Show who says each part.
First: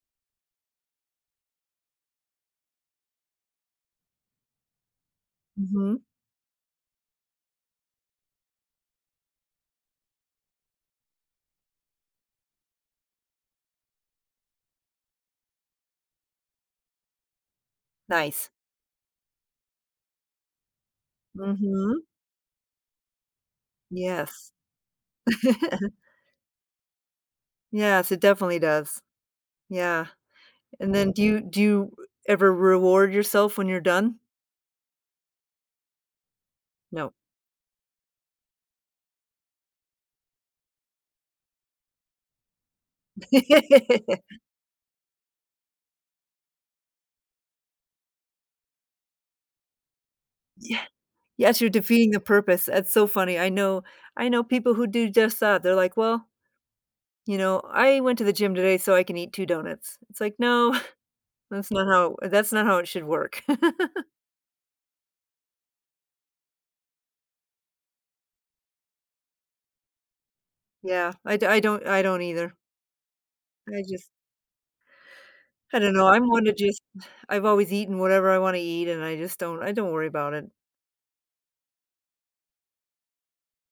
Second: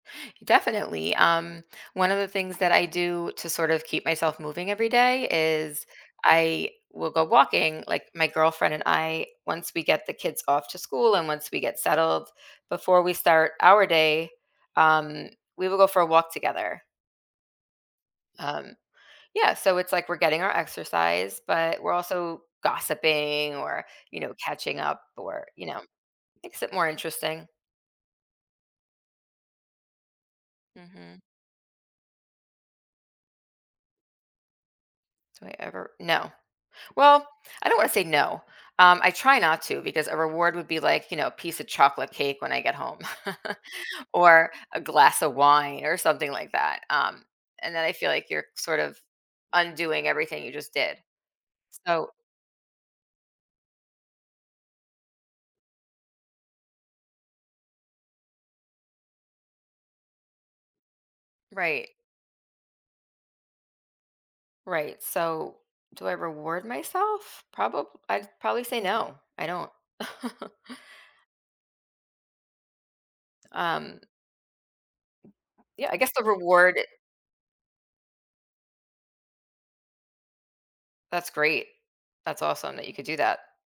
Speaker 1: Definitely, um, one of the things that I do to sort of keep myself moving every day is
Speaker 2: Mhm.
Speaker 1: I will go walking, like, my girlfriend and I, once we get the kids off to school and once we get settled before we start our day, um, we will go for a walk together.
Speaker 2: Nice.
Speaker 1: Um, yeah, so it's, like, we're getting our exercise, but we're
Speaker 2: Mhm.
Speaker 1: also gossiping or, you know,
Speaker 2: Yes.
Speaker 1: catching up or, you know, makes it more interesting.
Speaker 2: Yes, it definitely does. Yeah, and then do
Speaker 1: Mhm.
Speaker 2: you do you ever reward yourself when you're done?
Speaker 1: Do I ever no.
Speaker 2: No.
Speaker 1: Well, I don't wanna say no. Um, I try not to because a reward would be, like, you know, a piece of chocolate cake when I get home. Or a glass of wine or something like that, um, and then I feel like you're sort of undoing everything you just
Speaker 2: Yeah,
Speaker 1: did.
Speaker 2: yes, you're defeating
Speaker 1: So
Speaker 2: the purpose. It's so funny. I know I know people who do just that. They're, like, "Well "you know, I went to the gym today, so I can eat 2 donuts." It's, like, "No, that's not
Speaker 1: Right.
Speaker 2: how that's not how it should work."
Speaker 1: Right, so do I reward myself? Proba I'd probably say no, I don't.
Speaker 2: Yeah, I d I don't I don't either I
Speaker 1: Um
Speaker 2: just I
Speaker 1: Yeah,
Speaker 2: don't
Speaker 1: I
Speaker 2: know,
Speaker 1: guess the
Speaker 2: I'm one to
Speaker 1: reward
Speaker 2: just I've always eaten whatever I wanna eat, and I just don't I don't worry about it.
Speaker 1: That's great. That's awesome that you could do that.